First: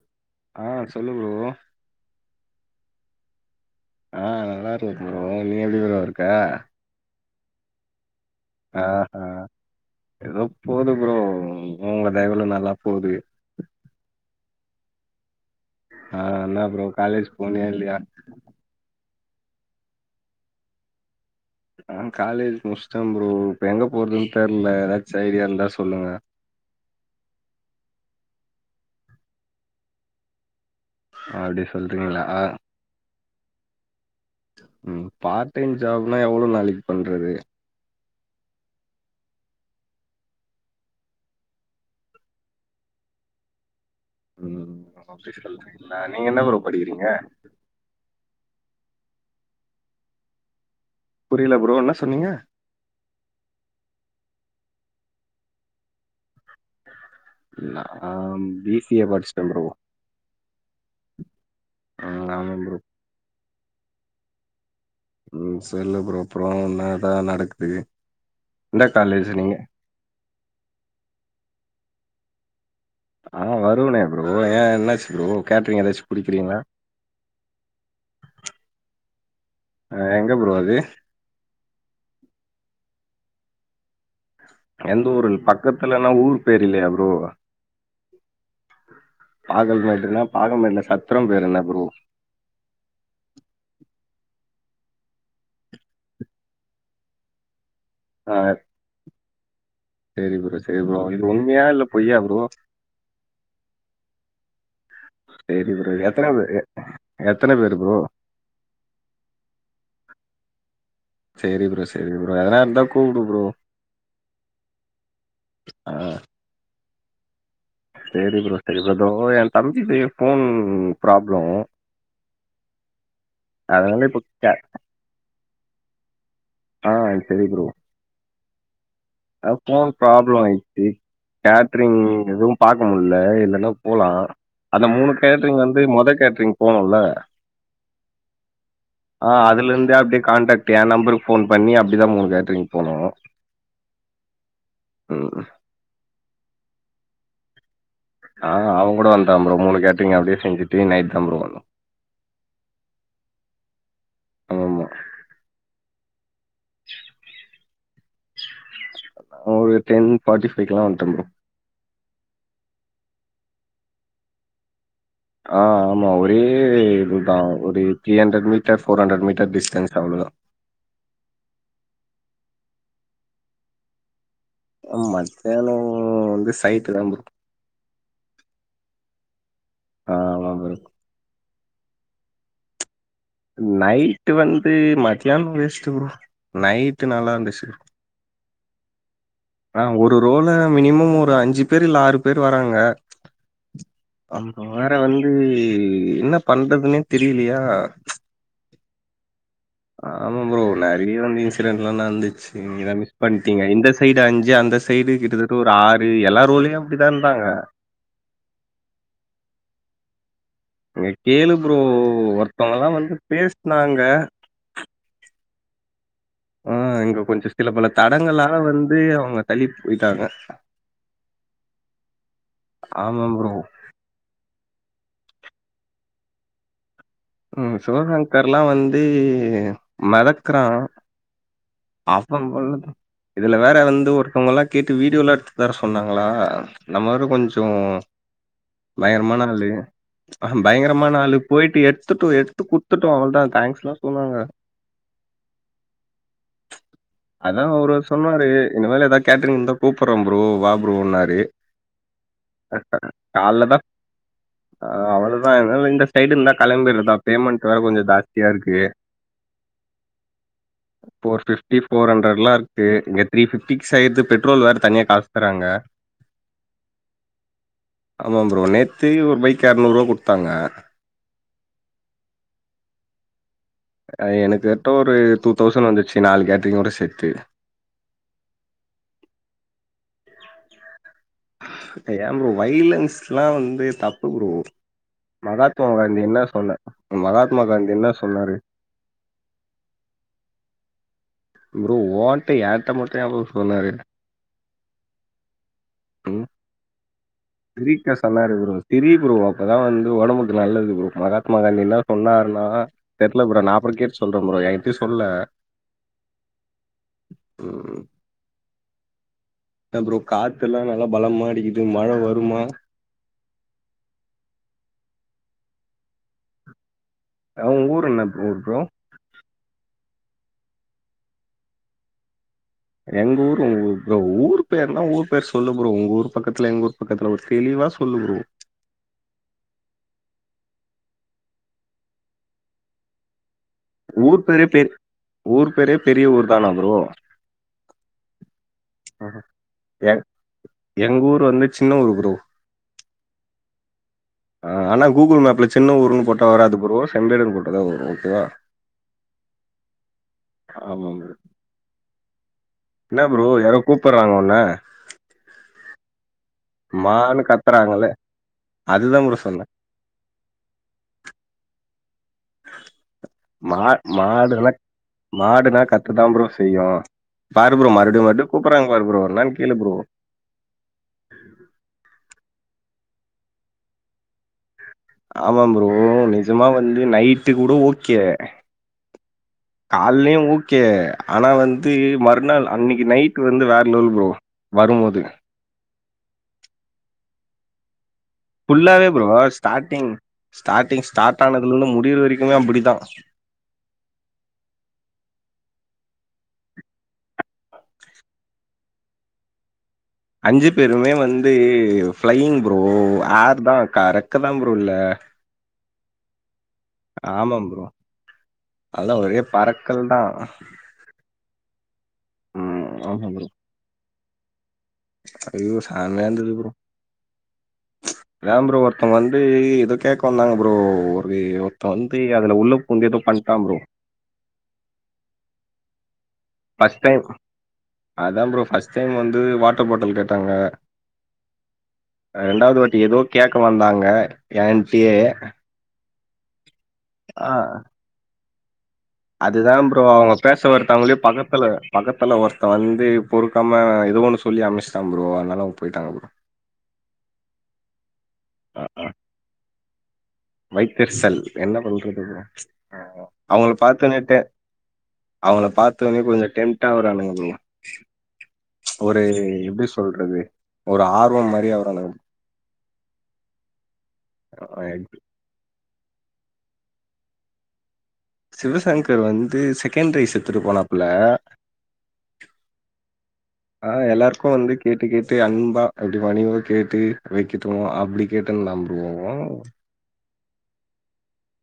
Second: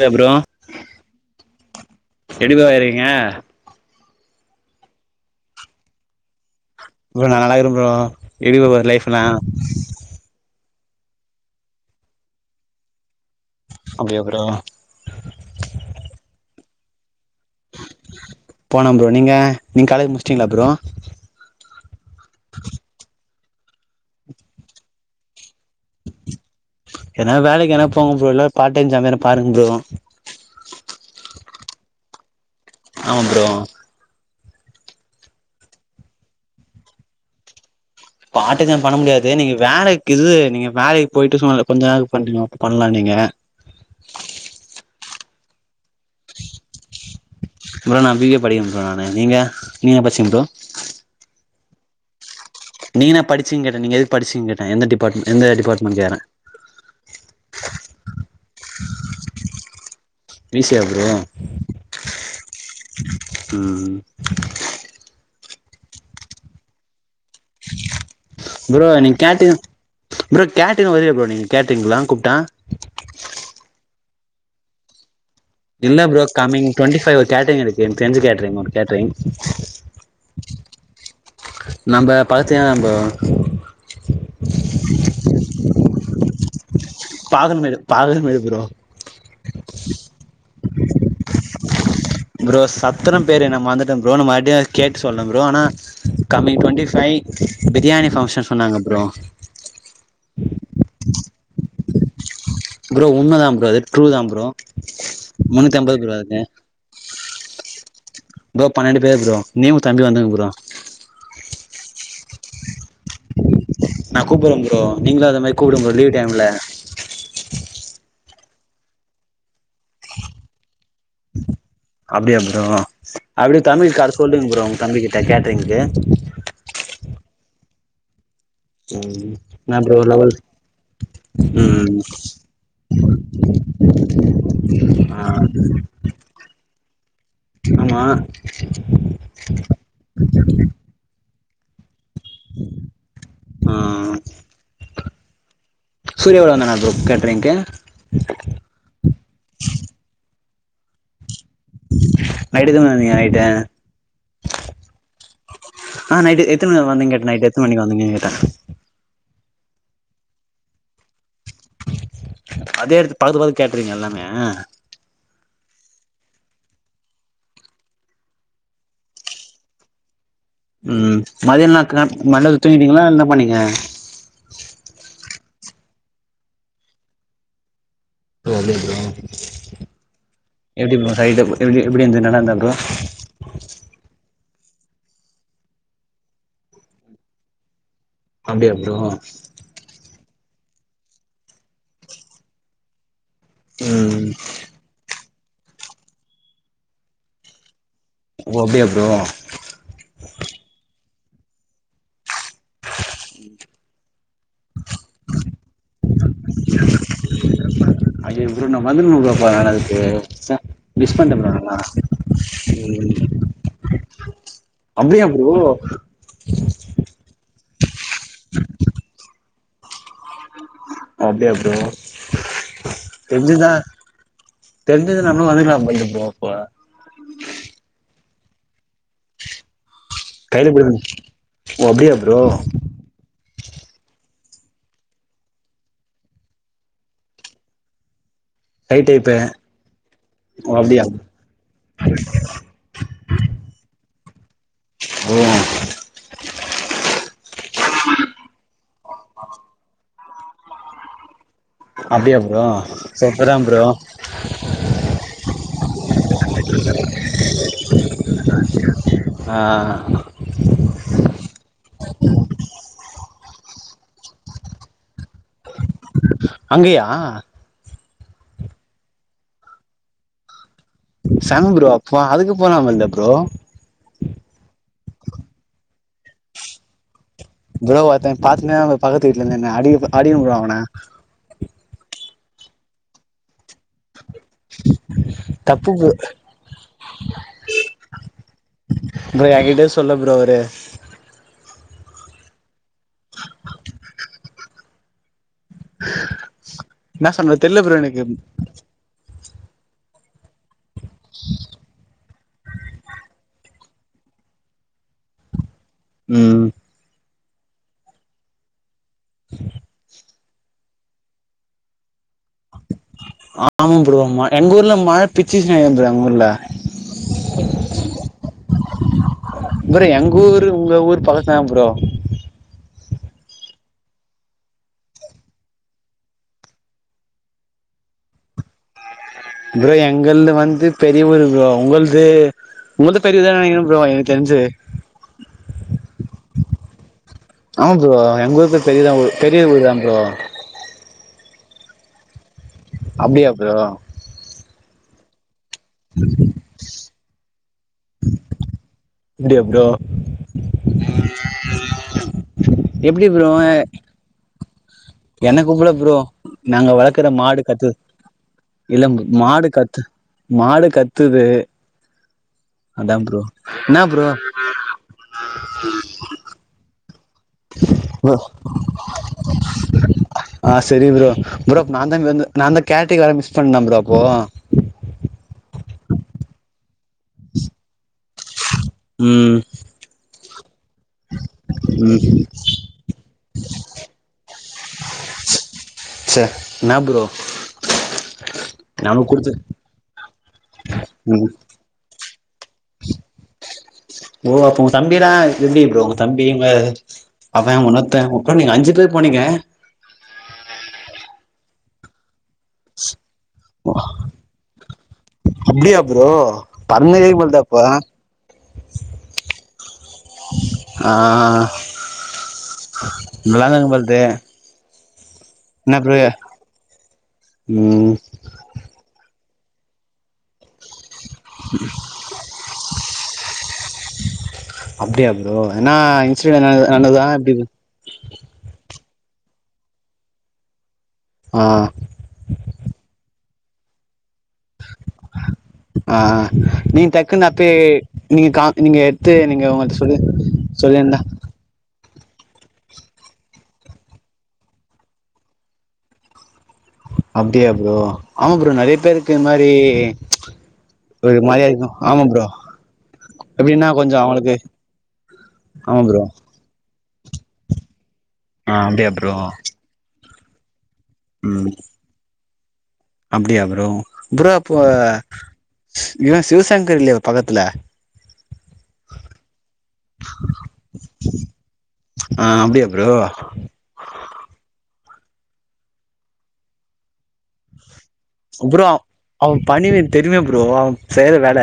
சா ப்ரோ ஆ சொல்லு ப்ரோ எப்டிபா இருகிறிங்க ஆ நல்லா இருக்கு ப்ரோ நீ எப்டி ப்ரோ இருக்க ப்ரோ நா நல்லாருக்கிறே ப்ரோ எப்டி ப்ரோ போது லைஃப் னா எதோ போது ப்ரோ உங்க தயவுல நல்லா போகுது அப்டியா ப்ரோ ஆ என்னா ப்ரோ காலேஜ் போனியா இல்லையா போனே ப்ரோ நீங்க நீங்க காலேஜ் முடிச்சிட்டீங்களா ப்ரோ ஆ காலேஜ் முஸ்டே ப்ரோ இப்ப எங்க போறதுன்னு தெர்ல எதாச்சு ஐடியா இருந்தா சொல்லுங்க எதனா வேலைக்கு எங்கனா போங்க ப்ரோ இல்ல பார்ட் டைம் ஜாப் எதனா பாருங் ப்ரோ அப்டி சொல்றீங்களா ஆ ஆமா ப்ரோ ம் பார்ட் டைம் ஜாப்னா எவ்ளோ நாளைக்கி பண்றது பார்ட் டைம் ஜாப் பண்ண முடியாது நீங்க வேலைக்கு இது நீங்க வேலைக்கு போயிட்டு சும்மா இந்த கொஞ்ச நாள் பண்றியோ பண்லா நீங்க ம் ஓ அப்டி சொல்றீங்களா நீங்க என்ன ப்ரோ படிக்கிறீங்க ப்ரோ நா பி ஏ படிக்கிறே ப்ரோ நானு நீங்க நீங்க என்ன படிச்சீங்க ப்ரோ புரில ப்ரோ என்ன சொன்னீங்க நீங்க என்ன படிச்சிங்கே கேட்டே நீங்க எது படிச்சிங் கேட்டே எந்த டிபார்ட்மெண்ட் எந்த டிபார்ட்மெண்ட் கேக்றே நா பி சி ஏ படிச்சேடே ப்ரோ ஈசியா ப்ரோ ஆ ஆமா ப்ரோ ம் ம் சொல்லு ப்ரோ அப்றோ என்னாதா நடக்குது எந்த ப்ரோ காலேஜ் நீங்க கேட்டீங் ப்ரோ கேட்ரிங் வருவியா ப்ரோ நீங்க கேட்ரிங் ல்லா கூப்டா ஆ வருவனே ப்ரோ ஏ என்னாச்சு ப்ரோ கேட்ரிங் இல்ல ஏதாச்சு ப்ரோ புடிக்கிறீங்களா கம்மிங் டுவென்ட்டி ஃபைவ் ஒரு கேட்ரிங் இருக்கு எனக்கு தெரிஞ்ச கேட்ரிங் ஒரு கேட்ரிங் என்ன ப்ரோ அது நம்ம பாத்தினா ப்ரோ எந்த ஊரு பக்கத்துலன்னா ஊர் பேரியில்லையா பாகண்மேடு பாகண்மேடு ப்ரோ பாகல் மாினா பாக மாினா சத்ரோ பேரு என்ன ப்ரோ ப்ரோ சத்தர பேரு என்ன நா வந்து மறதுட்ட ப்ரோ நம் மறுபடியு கேட்டு சொல்ற ப்ரோ ஆனா coming twenty five biryani function சொன்னாங்க ப்ரோ சேரி ப்ரோ சரி ப்ரோ இது உண்மையா இல்ல பொய்யா ப்ரோ ப்ரோ உண்மதா ப்ரோ ட்ரூ தா ப்ரோ சரி முன்னூத்தி ப்ரோ ஐம்பது எத்தன அதுக்கு பேரு எத்தன பேர் ப்ரோ ப்ரோ பன்னெண்டு பேரு ப்ரோ நீயு ஒ தம்பி வந்துங்க ப்ரோ சரி ப்ரோ சரி ப்ரோ எதனா எந்தா நா கூப்பட்ற ப்ரோ நீங்களு அத மாரி கூப்டுங்க ஆ ப்ரோ லீவ் டைம்ல சரி ப்ரோ ப்ரோ தோ எ தம்பி பைய ஃபோன் ப்ராப்ளம் அப்டியா ப்ரோ அப்டியே தம்பி அதனால [unintelligible] இப்ப சொல்றீங்க கே ப்ரோ உங்க தம்பி கிட்ட கேட்ரிங்கு ஆ சரி ப்ரோ ம் அ என்ன ஃபோன் ப்ரோ லெவல் பிராப்ளம் ஆயிர்ச்சி கேட்ரிங் ம் எதுவு பாக்க முல்ல இல்லன்னா போலா அந்த மூணு ஆ கேட்ரிங் வந்து மொத கேட்ரிங் போனோல்ல ஆமா ஆ அதுல இருந்தே அப்டே காண்டக்ட் எ நம்பருக்கு ஃபோன் பண்ணி அப்டிதா மூணு கேட்ரிங் போனோ ஆ ம் சூரியா வரனா [unintelligible] கேட்ரிங்க்கு ஆ அவ கூட வந்தா ப்ரோ மூணு கேட்ரிங் அப்டியே செஞ்சுட்டு நைட் தா வந்தோ நைட்டு தான வருவீங்க நைட்டு ஆமா. ஆ நைட்டுக்கு எத்தன மணிக்கு வந்தீங்க எத்தன மணிக்கு வந்தீங்க கேட்ட அ ஒரு டென் ஃபார்டி ஃபைக் லா வன்ட்ட ப்ரோ அதே எடத்து பக்கத்து கேட்ரிங்க எல்லாமே ஆ ஆமா ஒரே இதுதா ஒரு three hundred metres four hundred metre distance அவ்ளோதா ம் மதியான நேத்துல மண்டத்துல தூங்கிட்டீங்களா என்ன பண்ணிங்க ம் மத்யானோ வந்து சைட்டுதா ப்ரோ அப்டியா ப்ரோ எப்டி ப்ரோ சைட் எ எப்டி இருந்த நல்லாந்தா ப்ரோ நைட் வந்து மத்யான வேஸ்ட்டு ப்ரோ நைட் நல்லா இருந்துச்சு அப்டியா ப்ரோ ஆ ஒரு ரோல மினிமம் ஒரு அஞ்சு பேர் இல்ல ஆறு பேர் வராங்க ம் அங் வேற வந்து என்ன பண்றதுன்னே தெரியலயா ஓ அப்டியா ப்ரோ ஆமா ப்ரோ நெறைய வந்து இன்சிடென்லா நந்துச்சு நீங்கதா மிஸ் பண்ணிட்டீங்க இந்த சைடு அஞ்சு அந்த சைடு கிட்டதட் டூராறு எல்லா ரோலயு அப்டிதா இருந்தாங்க ஐயோ ப்ரோ நா வந்துனுக்ன ப்ரோ நா அதுக்கு ச நீ கேளு ப்ரோ ஒருத்தவங்கல்லா வந்து பேஸ்னாங்க அப்டியா ப்ரோ ஆ இங்க கொஞ்சோ சில பல தடங்களால வந்து அவங்க தள்ளி போயிட்டாங்க அப்டியா ப்ரோ ஆமா ப்ரோ. தெருஞ்சிந்தா தெருஞ்சுருந்தா நம்மளு வந்துக்லா ப்ரோ அப்போ ம் சிவசங்கர்லா வந்து மெதக் குறா கைல புடிங்க ஓ அப்டியா அவ ப்ரோ [unintelligible] இதுல வேற வந்து ஒருத்தவங்க எல்லா கேட்டு வீடியோலா எடுத்து தர சொன்னாங்களா நம்ம வேற கொஞ்சோ கை டைப்பு பயங்கரமான ஆளு ஆ ஓ அப்டியா பயங்கரமான ஆளு போயிட்டு எட்த் எடுத்து குடுத்துட்டோ அவ்ளதா தேங்க்ஸ்லா சொன்னாங்க ஓ அதா அவரு சொன்னாரு இனிமேல் ஏதாவது கேட்ரிங் இருந்தா கூப்பட்றே ப்ரோ வா ப்ரோ ன்னாரு அப்டியா ப்ரோ செப் ப்ரோ ஆ அவ்ளதா அன்னால இந்த சைடு இந்தா கெளம்பிறதா பேமெண்ட் வேற கொஞ்சோ ஜாஸ்தியா இருக்கு ஆ ஃபோர் பிஃப்டி ஃபோர்ஹண்ட்ரட்லா இருக்கு இங்க த்ர பிஃப்டிக்கி ஃபிக்ஸாயிது பெட்ரோல் வேற தனியா காசு தராங்க அங்கயா ஆமா ப்ரோ நேத்து ஒரு பைக் எரநூறுவா குடுத்தாங்க செம ப்ரோ அப்போ அதுக்கு போலாமல்ல ப்ரோ எனக்கு கரட்டா ஒரு டூ தௌசண்ட் வந்துச்சு நாலு கேட்ரிங் ஒட சேத்து ப்ரோ ஒத்த என்ன பாத்னே பக்கத்து வீட்லருந்து என்ன அடி அடிங்க ப்ரோ அவன ஏ ப்ரோ வைலன்ஸ்ல்லா வந்து தப் பு ப்ரோ தப்பு மகாத்மா ப்ரோ காந்தி என்ன சொன்ன மகாத்மா காந்தி என்ன சொன்னாரு ப்ரோ ஏங்கிட்ட சொல்லு ப்ரோ அவரு ப்ரோ ஓன்டாட ஏன்ட்ட மட்டுயா ப்ரோ சொன்னாரு ம் என்ன சொல்றது தெர்ல ப்ரோ தரீக்ளாஸ் எனக்கு நல்லாருக்கு ப்ரோ சிரி ப்ரோ அப்பதா வந்து ஒடம்புக்கு நல்லது ப்ரோ மகாத்மா காந்தி என்ன சொன்னாருன்னா தெர்ல ப்ரோ நா அப்றோ கேட் சொல்றே ப்ரோ என்கிட்யு சொல்ல ம் ம் ம் அதா ப்ரோ காத்துல்லா நல்லா பலமாடிக்குது மழ வருமா ஆமா ப்ரோ ம எங்கூர்ல மழ பிச்சுச்சு எங்கூர்ல அ உங் ஊர் என்ன ப்ரோ ப்ரோ ப்ரோ எங்க ஊரு உங்க ஊர் பக்கத்துலதா ப்ரோ எங்க ஊர் உங்க ஊ ஊர் பேர்னா ஊர் பேர் சொல்லு ப்ரோ உங்க ஊர் பக்கத்துல எங்க ஊர் பக்கத்துல ஒரு தெளிவா சொல்லு ப்ரோ ப்ரோ எங்கள்து வந்து பெரிய ஊரு ப்ரோ உங்கள்து உங்கள்து பெரியதா நெனைக்கிறே ப் ஊர் பேரே பே ஊர் பேரே பெரிய ஊர் தானா ப்ரோ ஆமா ப்ரோ எங்க ஊருக்கு பெரிய தா ஊ பெரிய ஊரு தா எ ப்ரோ எங்க ஊர் வந்து சின்ன ஊர் ப்ரோ அப்டியா ப்ரோ ஆ ஆனா கூகுள் மேப்ல சின்ன ஊருன்னு போட்டா வராது அது ப்ரோ செம்பேடுன்னு போட்டதா வரு ஓகேவா அப்டியோ ப்ரோ ஆமா என்னா ப்ரோ யாரோ கூப்பறாங்க உன்ன என்ன கூப்பள ப்ரோ நாங்க வளக்கற மான்னு மாடு கத்து கத்துறாங்கல்ல இல்லங் அதுதா ப்ரோ சொன்னே மாடு கத்து மாடு கத்துது அதா ப்ரோ மா என்னா ப்ரோ மாடுனா மாடுனா கத்ததா ப்ரோ செய்யு பாரு ப்ரோ மறுபடியு மறுபடியு கூப்பறாங்க பாரு ப்ரோ என்னான் கேளு ப்ரோ ஆ செரி ப்ரோ ப்ரோ நா தா நந்த நாந்தா கேட்ரிங் வேற மிஸ் பண்ண ப்ரோ அப்போ ஆமா ப்ரோ நிஜமா வந்து நைட்டு கூட ஓகே ம் கால்லயு ஓகே ஆனா வந்து மறுநாள் அன்னிக்கு நைட்டு வந்து வேற லெவல் ப்ரோ வருமோது சா என்னா ப்ரோ ஃபுல்லாவே ப்ரோ நமக்கு குடுத்து ஸ்டாட்டிங் ஸ்டாட்டிங் ம் ஸ்டார்ட்டானதுலந்து முடிற வரைக்குமே அப்டிதா ஓ அப்போ உங்க தம்பிதா எப்டிப ப்ரோ உங்க தம்பிங்க அவன் உன்னொத்த அப்றோ நீங்க அஞ்சி பேர் போனிங்க அஞ்சி பேருமே வந்து ஃபிளையிங் ப்ரோ ஆர்தா கரக்க தா ப்ரோ இல்ல இப்டியா ப்ரோ பறந்துகிற போல்தா அப்போ அதா ஒரே பறக்கல் தா ஆ ம் ஆமா ப்ரோ பிளாங்கங் போல்தே ஐயோ செமயா இருந்தது ப்ரோ ம் ஏன் ப்ரோ ஒருத்தன் வந்து எதோ கேக்க வந்தாங்க ப்ரோ ஒரு ஒருத்தன் வந் து அதுல உள்ள பூந்து எதோ பன்ட்டா ப்ரோ அப்டியா ப்ரோ ஏன்னா பஸ்ட் டைம் அதா ப்ரோ ஃபஸ்ட் டைம் வந்து வாட்டர் பாட்டல் கேட்டாங்க ஆ ரண்டாவது வாட்டி எதோ கேக்க வந்தாங்க ஏன்ட்டியே ஆ நீங்க டக்குன்னூ அப்பே நீங்க கா நீங்க தே நீங்க அவங்கள்ட்ட சொல்லு சொல்லிந்தா தல பக்கத்துல ஒருத்தன் வந்து பொறுக்காம எதோ ஒண்ணு சொல்லி அமிச்சிட்டா ப்ரோ அதனால அவுங்க போயிட்டாங்க ப்ரோ அப்டியா ப்ரோ ஆமா ப்ரோ நறையா பேருக்கு இது மாரி வைத்தெர்சல் ஒரு மாரியா என்ன இருக்கு பண்றது ஆமா ப்ரோ ஆ ஆ அவுங்கள எப்டின்னா பாத்த கொஞ்சோ நேட்டே அவங்களுக்கு அவுங்கல ஆமா பாத்த ஒன்னயே ப்ரோ கொஞ்சோ டெம் டாவரானுங்க ப்ரோ ஆ அப்டியா ஒரு ப்ரோ எப்டி சொல்றது ஒரு ஆ ரோம் மாரி ம் ஆவரானுங்க அப்டியா ப்ரோ ப்ரோ அப்போ ஆவுறானுங்க இவன் சிவசங்கர் இல்லையா பக்கத்துல சிவசங்கர் வந்து சிக்கன் ரைஸ் எத்துட்டு போனப்புல ஆ அப்டியா ப்ரோ ஆ எல்லாருக்கும் வந்து கேட்டு கேட்டு அன்பா அப்டி பணிவா கேட்டு வைக்கிட்டும் அப்டி கேட்டுந்தான் ப்ரோ அவன் தெரியுமே ப்ரோ அவன் செய்யற வேல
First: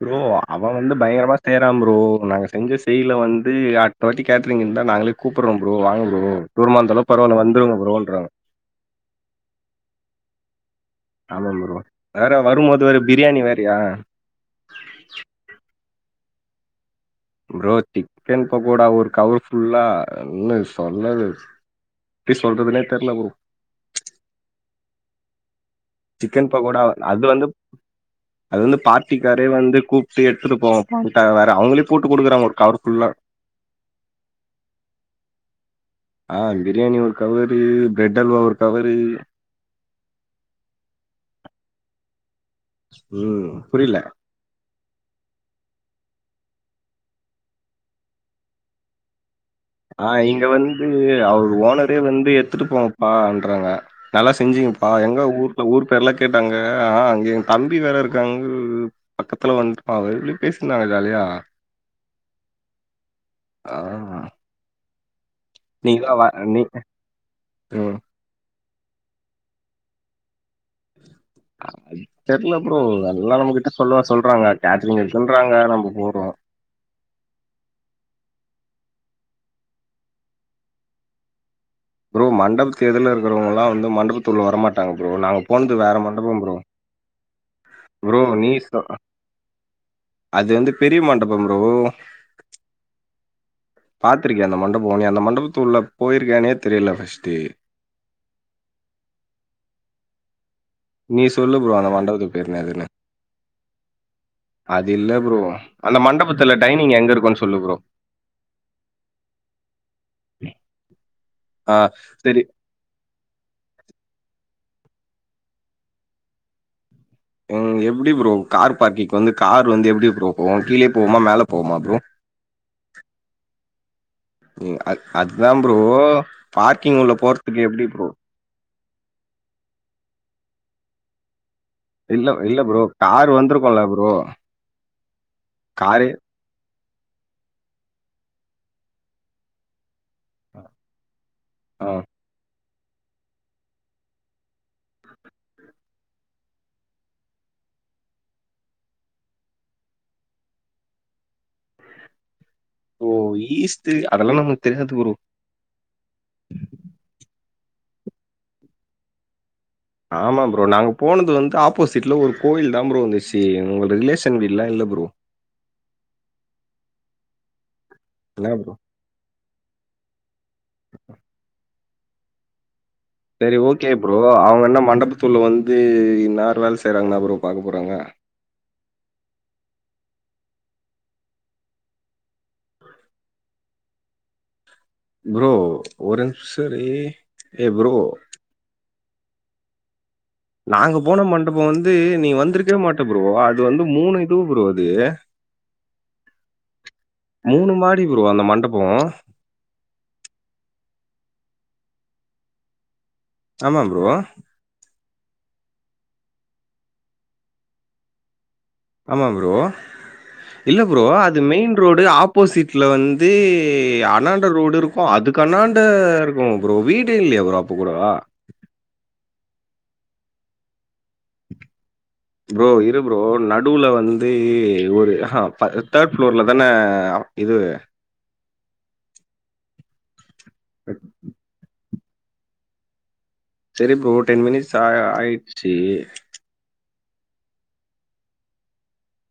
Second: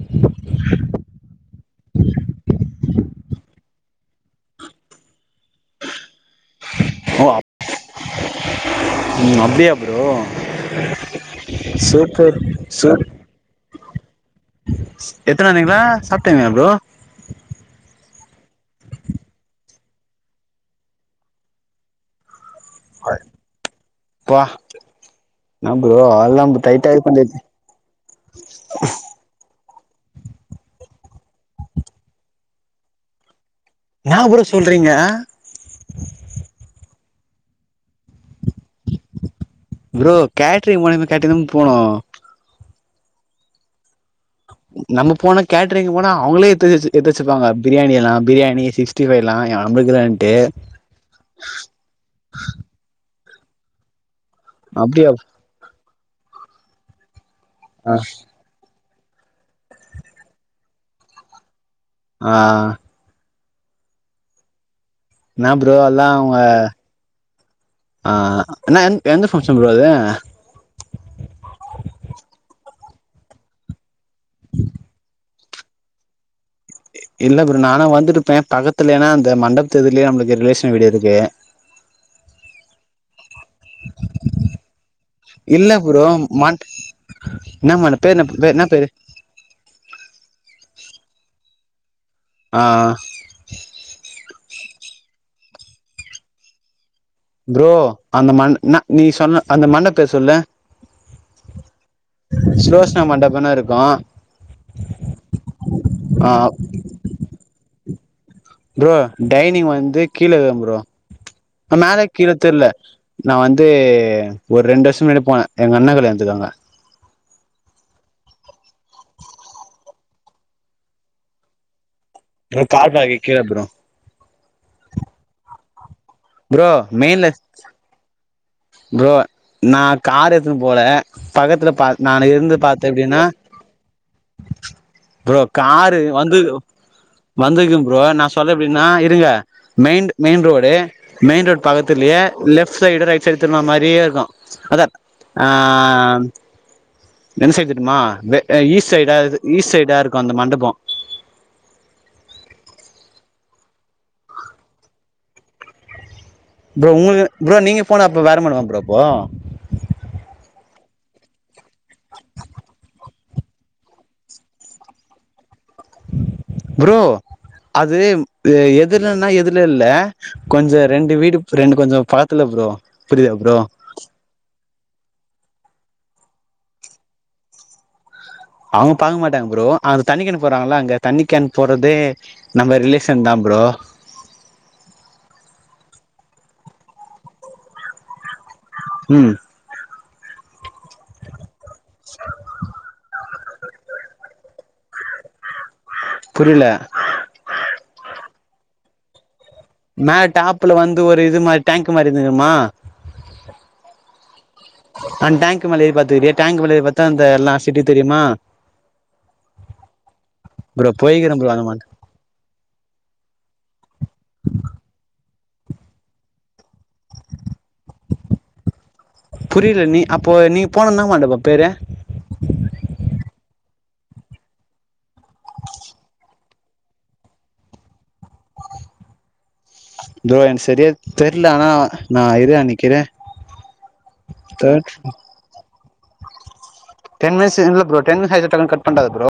ப்ரோ அவன் வந்து பயங்கரமா செய்றான் ப்ரோ நாங்க செஞ்ச செய்ல வந்து அடு த்த வாட்டி கேட்ரிங்க் இருந்தா நாங்களே கூப்பறம் ப்ரோ வாங்க ப்ரோ தூரமாந்தாளும் ஓ பரவாயில்ல வந்துருங்க ப்ரோன்றாங்க ம் அப்டியா ப்ரோ ஆமா ப்ரோ வேற சூப்பர் வருமோது வேற பிரியாணி வேறயா எத்தன வந்தீங்களா சாப்பிட்ங்களா ப்ரோ ப்ரோ சிக்கன் பக்கோடா ஒரு கவர்ஃபுல்லா என்ன சொன்னது எப்டி சொல்றதுனோ தெர்ல ப்ரோ ப்பா என்ன ப்ரோ சிக்கன் ஆல்லாம் பக்கோடா டைட் [unintelligible] குட்டிக்காரே வந்து கூப்ட்டு எடுத்துட் போவு [inaudible] வேற அவுங்களே பூட்டு குடுக்கறாங்க ஒரு கவர் ஃபுல்லா என்னா ப்ரோ சொல்றீங்க ஆ பிரியாணி ஒரு கவரு ப்ரெட் அல்வா ஒரு கவரு ப்ரோ கேட்டரிங் முலியமா கேட்டதும் போனோ ம் புரில நம்ம போனா கேட்டரிங்கு போனா அவுங்களே எத்துவெச்சு எத்துவெச்சுப்பாங்க பிரியாணி எல்லா பிரியாணி சிக்ஸ் டி ஃபைவ்லா [unintelligible] அப்டியே வந்து எடுத்துட் போங்கப்பான்றாங்க நல்லா செஞ்சிங்ப்பா அப்டியா எங்க ஊர் ஊர் பேர்ல்லா கேட்டாங்க ஆ அங்கே எ தம்பி ஆ வேற இருக்காங் ம் ம் ம் பக்கத்துல வந்துருப்பா [unintelligible] பேசிருந்தாங்க ஜாலியா ஆ [inaudible] என்ன ப்ரோ அல்லா நீங்களா வ அவுங்க நீ ம். ஆ அனா என் எந்த ஃபங்க்ஷன் ப்ரோ அது தெர்ல ப்ரோ அதல்லா நம்மகிட்ட பெதுவா சொல்றாங்க டேஜ்லிங் இருக்கு சொல்றாங்க நம்ம போறோ இல்ல ப்ரோ நானா வந்துருப்பே பக்கத்துல ஏன்னா அந்த மண்டபத் எதிர்லயே நம்முளுக்கு ரிலேஷன் வீடு இருக்கு ப்ரோ மண்டபத் எதிர்ல இருக்கிறவங்கல்லா வந்து மண்டபத்துகுள்ள வரமாட்டங்க ப்ரோ நாங்க இல்ல போனது வேற ப்ரோ மண்டப ப்ரோ மண் என்ன மண்ட பேர் ப்ரோ என்ன நீ என்ன சொ பேரு அது வந்து பெரிய மண்டபம் ப்ரோ ஆ ஆ பாத்துருக்கியா அந்த மண்டபோ நீ அந்த மண்டபத்துள்ள போயிருக்கியானே தெர்ல ஃபர்ஸ்ட்டு ப்ரோ அந்த மண்ட் ந நீ சொன்ன அந்த மண்ட பேர் சொல்லு நீ சொல்லு ப்ரோ அந்த மண்டபத்துக் பேர் என்ன சுலோஷ்சனா மண்டபன் இருக்கு அது இல்ல ப்ரோ அந்த ஆ மண்டபத்துல டைனிங் எங்க இருக்குன் சொல்லு ப்ரோ ப்ரோ டைனிங் வந்து கீழேதா ப்ரோ ஆ அ மேலே கீழே சரி தெர்ல நா வந்து ஓர் ரெண்டு வருஷ முன்னாடி போனே எங் அண்ணா கல்யாண்துக்கு அங்க ம் எப்டி ப்ரோ கார் பார்க்கிங்க் வந்து கார் வந்து எப்டி ப்ரோ போவு கீழே போவுமா மேல போவுமா ப்ரோ ப்ரோ கார் பார்க்கிங் கிழ ப்ரோ ம் அத் அதுதா ப்ரோ ப்ரோ பார்க்கிங் உள்ள மெயின்ல போறதுக் எப்டி ப்ரோ ப்ரோ நா கார் எடுத்துன் போவல பக்கத்தில பார் நான் இல்ல இருந்து இல்ல ப்ரோ பாத்தே எப்டின்னா கார் வந்திருக்கும்ல ப்ரோ. ப்ரோ காரு காரே வந்து வந்துருக்க ப்ரோ நா சொல்ற எப்டின்னா இருங்க main main road main road ஆ பக்கத்திர்லயே லெஃப்ட் சைடு ரைட் செலுத்திருன மாரியே இருக்கு அதா ஆ என்ன செய்துட்டுமா வே ஈஸ்ட் சைடா இது ஈஸ்ட் சைடா இருக்கு அந்த மண்டபோ ஓ ஈஸ்ட்டு அதெல்லா நமக் தெரியாது ப்ரோ ப்ரோ உங்குளுக்கு ப்ரோ நீங்க போன அப்போ வேற மாறி இருக்கா ப்ரோ அப்போ ஆமா ப்ரோ நாங்க போனத் வந்து ஆப்போசிட்ல ஒரு கோவில் தா ப்ரோ வந்திச்சு உங்க ரிலேஷன் வீட்லா இல்ல ப்ரோ ப்ரோ அது எ என்ன ப்ரோ? எத் இதுலன்னா எதுல இல்ல கொஞ்ச ரெண்டு வீடு ரெண்டு கொஞ்ச பாத்துல ப்ரோ புரியுதா சரி ப்ரோ ஓகே ப்ரோ அவுங்க என்ன மண்டபத்துல வந்து இன்னாறு வேல செய்கிறாங்கண்ணா ப்ரோ பாக்க போறாங்க அவுங்க பாக்க மாட்டாங்க ப்ரோ அந்த தண்ணி கேன் போறாங்களா அங்க தண்ணி கேன் போறதே நம்ம ரிலேஷன் தா ப்ரோ ப்ரோ ஒரின்ஸ் சரி ஏ ப்ரோ ம் நாங்க போன மண்டப வந்து நீ வந்திருக்கவே மாட்ட ப்ரோ அது வந்து மூணு இது ப்ரோ அது புரில்ல மூனு மாடி ப்ரோ அந்த மண்டபோ மே டாப்புல வந்து ஒரு இது மாரி டேங்க்கு மாரி இருந்துக்குமா ஆமா ப்ரோ ஆ டேங்க் மேல ஏறி பாத்துக்கிறியா டேங்க் மேல ஏறி பாத்தா அந்த எல்லா சிட்டி தெரியுமா ஆமா ப்ரோ இல்ல ப்ரோ போய்க்கிறே அது அந்த மெயின் மாரி ரோடு ஆப் போசிட்ல வந்து அனாண்ட ரோடு இருக்கு அதுக் அனாண்ட ம் ப்ரோ வீடு இல்லையா ப்ரோ அப்ப கூட புரில நீ அப்போ நீ போன என்ன மண்டபோ பேரு ப்ரோ இரு ப்ரோ நடுவுல வந்து ஒரு அ தேர்ட் ஃப்ளோர்ல தானே இது ப்ரோ எனக் சரியா தெர்ல ஆனா நா இரு அ நிக்கிறே செரி ப்ரோ டென் மினிட்ஸ் ஆ ஆயிச்சு டென் மின்ஸ் இல்ல ப்ரோ டென் மினிஸ் [unintelligible] கட் பண்டாத ப்ரோ